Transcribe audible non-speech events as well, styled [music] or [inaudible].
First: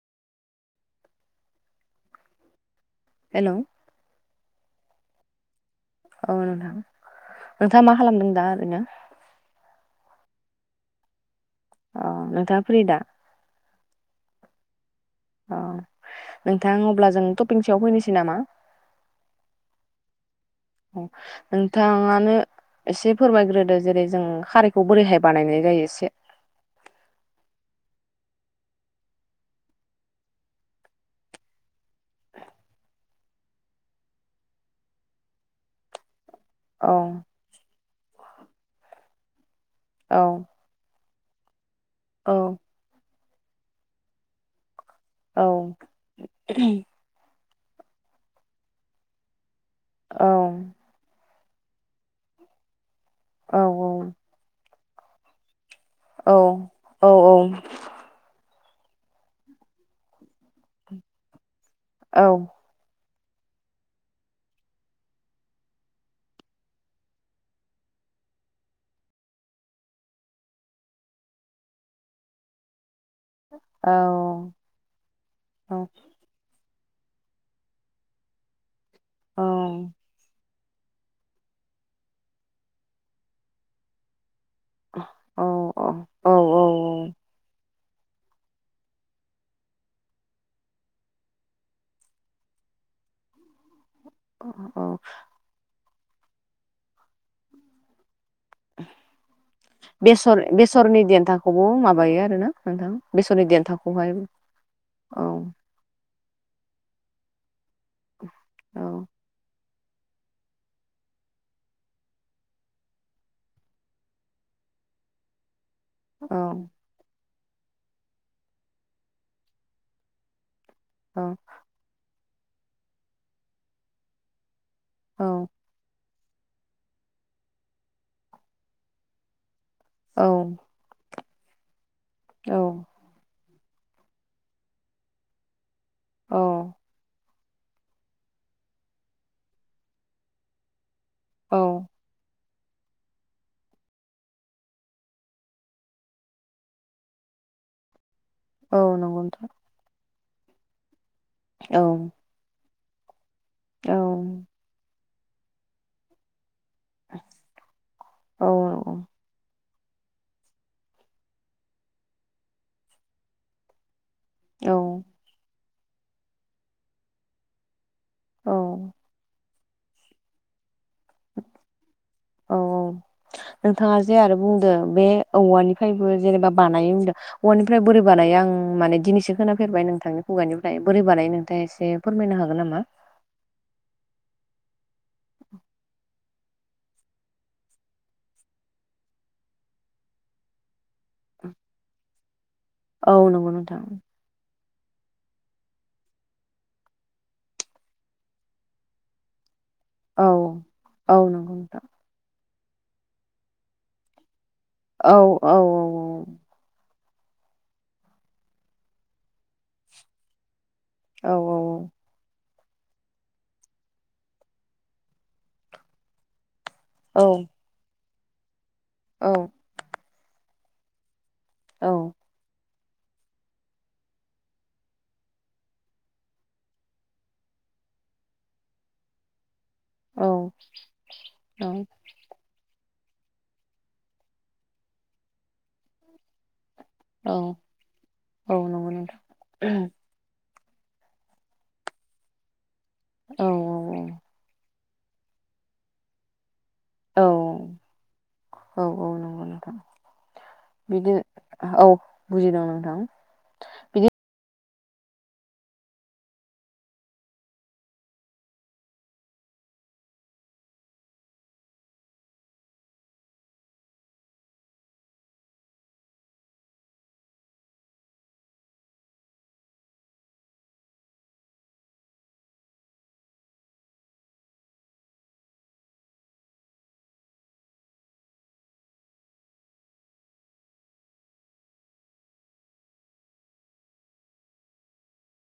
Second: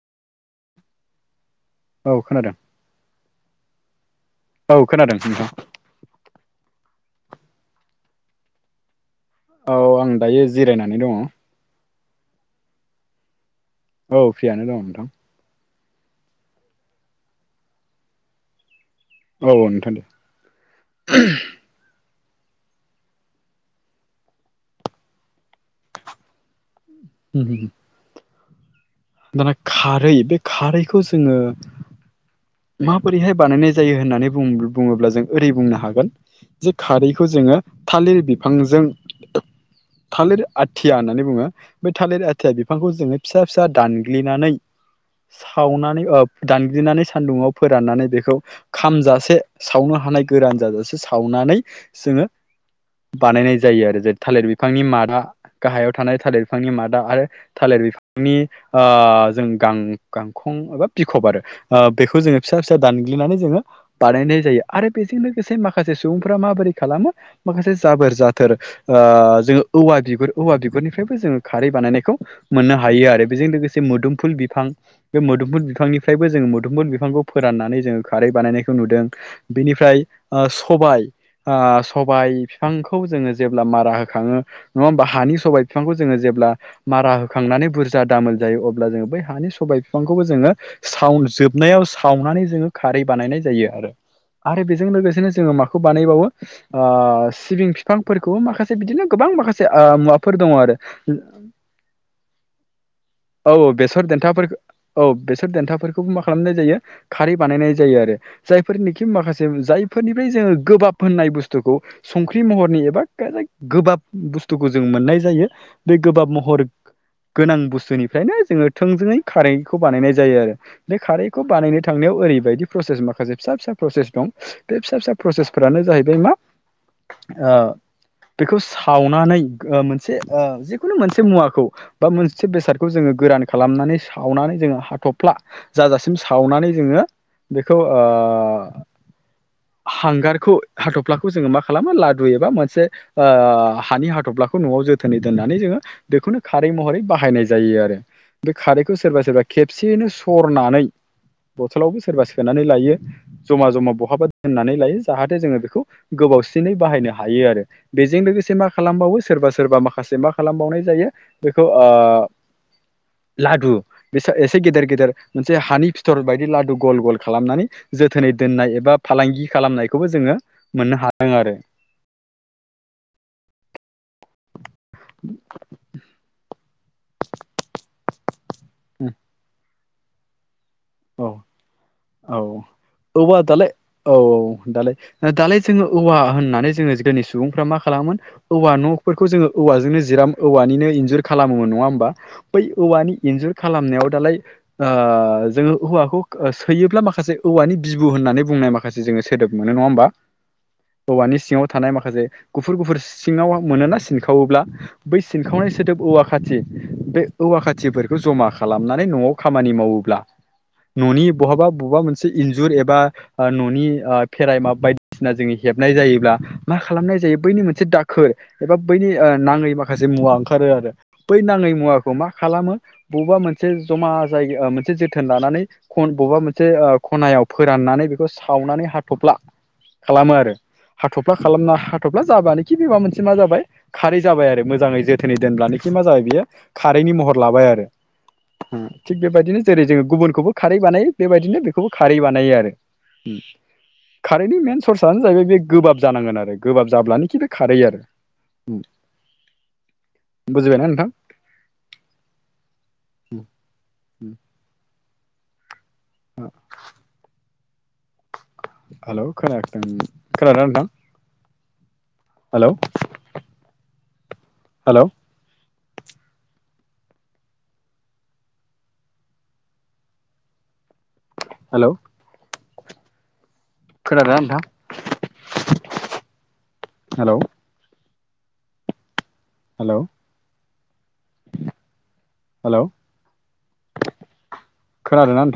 औ खोनादों। हेलौ औ खोनादों नोंथां। औ नोंथां नोंथाङा मा खालामदों दा ओरैनो? औ आं दायो जिरायनानै दङ। अ नोंथाङा फ्रि दा? औ फ्रियानो दं नोंथां। औ नोंथां अब्ला जों थफिखनि सायाव फैनोसै नामा? औ नोंथां दे [inaudible] अ नोंथाङा नो एसे फोरमायग्रोदो जेरै जों खारैखौ बोरैहाय बानायनाय जायो एसे। [unintelligible] दाना खारै बे खारैखौ जोङो माबोरैहाय बानायनाय जायो होननानै बुङोब्ला जों ओरै बुंनो हागोन। जे औ खारैखौ जोङो थालिर बिफांजों औ थालिर आथिया होननानै बुङो बे थालिर औ आथिया बिफांखौ जोङो फिसा फिसा दानग्लिनानै औ सावनानै दानग्लिनानै सान्दुंआव फोराननानै बेखौ खामजासे सावनो हानाय औ गोरान जाजासे सावनानै जोङो बानायनाय औ जायो आरो जे थालिर बिफांनि मादा गाहायाव थानाय थालिर बिफांनि मादा औ औ आरो थालिर बिफांनि ओ जों गां गांखं एबा बिखब आरो ओ बेखौ जोङो फिसा फिसा दान ग्लिनानै जोङो बानायनाय जायो आरो बेजों लोगोसे माखासे सुबुंफोरा माबोरै खालामो माखासे जाबोद जाथोर ओ जोङो औवा बिगुर औवा बिगुरनिफ्रायबो जोङो खारै बानायनायखौ मोननो हायो आरो। बेजों लोगोसे औ मोदोमफुल बिफां बे मोदोमफुल बिफांनिफ्रायबो जोङो दुबमोन बिफांखौ फोराननानै जोङो खारै बानायनायखौ नुदों बेनिफ्राय ओ सबाइ सबाइ फिफांखौ जोङो जेब्ला मारा होखाङो नङा होमबा हानि सबाइ फिफांखौ जोङो औ जेब्ला मारा होखांनानै बुरज जा दामोल जायो अब्ला जोङो बै हानि सबाइ फिफांखौबो जोङो साव जोब नायाव सावनानै जोङो खारै बानायनाय जायो आरो आरो बेजों औ लोगोसेनो जोङो माख खौ बानायबावो सिबिं फिफां फोरखौबो माखासे बिदिनो गोबां माखासे ओ मुवाफोर बेसर दङ आरो। बेसरनि देन्थाखौबो माबायो आरोना नोंथां बेसरनि औ औ बेसर देन्थाखौहाय देन्थाफोरखो औ बेसर देन्थाफोरखौबो मा खालामनाय जायो खारि बानायनाय जायो आरो जायफोरनिखि औ माखासे जाय फोरनिफ्राय जोङो गोबाब होननाय बुस्थुखौ संख्रि महरनि एबा गोबाब बुस्थुखौ जों मोननाय जायो बे गोबाब औ महर गोनां बुस्थुनि फ्रायनो जोङो थोंजोङै खारैखौ बानायनाय जायो आरो बे औ खारैखौ बानायनो थांनायाव ओरै बायदि प्रसेस माखासे फिसा फिसा प्रसेस दं बे फिसा फिसा औ प्रसेसफ्रानो जाहैबाय मा ओ बेखौ सावनानै ओ मोनसे औ ओ जिखुनु मोनसे मुवाखौ बा मोनसे औ बेसाद गोरान खालामनानै सावनानै जोङो हाथफ्ला जाजासिम औ सावनानै जोङो बेखौ ओ हांगारखौ हाथ फ्लाखौ जोङो औ मा खालामो लादु एबा मोन से ओ हानि हाथफ्लाखौ नआव जोथोनै दोननानै जोङो बेखौनो खारै महरै बाहायनाय जायो आरो बे औ खारैखौ सोरबा नंगौ सोरबा नोंथां खेबसेयैनो सरनानै औ बथलावबो सोरबा सोनानै लायो जमा औ जमा बहाबा दोननानै लायो। जाहाथे जोङो बेखौ गोबावसिनै बाहायनो हायो आरो बेजों औ लोगोसे मा खालामबावो सोरबा सोरबा माखासे मा खालामबावनाय जायो बेखौ ओ लादु बे सा एसे औ गेदेर गेदेर मोनसे हानि फिथर बायदि लादु गल गल खालामनानै जोथोनै औ दोननाय एबा फालांगि खालामनायखौबो जोङो मोननो हादों आरो औ औ नोंथाङा जे आरो बुंदों बे औवानिफ्रायबो जेनेबा बानायो होनदों औवानिफ्राय बोरै बानायो आं माने दिनैसो खाेफेरबाय नोंथांनि खुगानि फ्राय बोरै बानाय औ नोंथाङा एसे फोरमायनो औ हागोन नामा? औवा दालाय औ दालाय दालाय जोङो औवा होननानै जोङो जोंनि सुबुंफ्रा मा खालामोन औवा नफोरखौ जोङो औ औवाजोंनो जिराम औवानिनो इनज जुर खालामोमोन नङा होमबा बै औ औवानि नंगौ इन्जुर नोंथां खालामनायाव दालाय ओ जोङो औवाखौ सोयोब्ला माखासे औवानि बिबु होननानै बुंनाय माखासे जोङो सोदोब मोनो नङा होमबा औ औ हौवानि नंगौ सिङाव नोंथां थानाय माखासे गुफुर गुफुर सिङाव मोनोना सिनखावोब्ला औ बै औ सिनखावनाय सोदोब औवा खाथि बे औवा खाथिफोरखौ जमा खालामनानै नआव खामानि मावोब्ला ननि औ बहाबा बबेबा मोनसे इन जुर एबा ओ ननि ओ खेराइ मा बायदिसिना जोङि हेबनाय जायोब्ला मा खालामनाय औ जायो बैनि मोनसे दाखोर एबा बैनि औ ओ नाङै माखासे मुवा ओंखारो आरो बै नाङै औ मुवाखौ मा खालामो बबेबा मोनसे जमा जायगा मोनसे जोथोन लानानै खन बबेबा मोनसे ओ खनायाव फोराननानै बेखौ सावनानै हाथफ्ला औ खालामो आरो हाथफ्ला खालामना औ हाथफ्ला जाबानो खि बेबा मोनसे मा जाबाय खारि जाबाय आरो मोजाङै जोथोनै दोनब्लानो खि मा जाबाय बियो खारैनि महर औ लाबाय आरो औ ओ नंगौ थिग नोंथां बेबायदिनो जेरै जोङो गुबुनखौबो खारै बानायो बेबायदिनो बेखौबो खारै बानायो आरो उम औ औ खारैनि मेन सर्स आनो जाहैबाय बे गोबाब जानांगोन आरो। गोबाब औ जाब्लानो खि बे खारै आरो उम। बिदिनो ओ औ बुजिदों नोंथां बिदि हेल' खोनाखदों खोनादों ना नोंथां? हेल' हेल'। हेल'। खोनादों ना नोंथां? हेल'। हेल'। हेल' खोनादों ना नोंथां?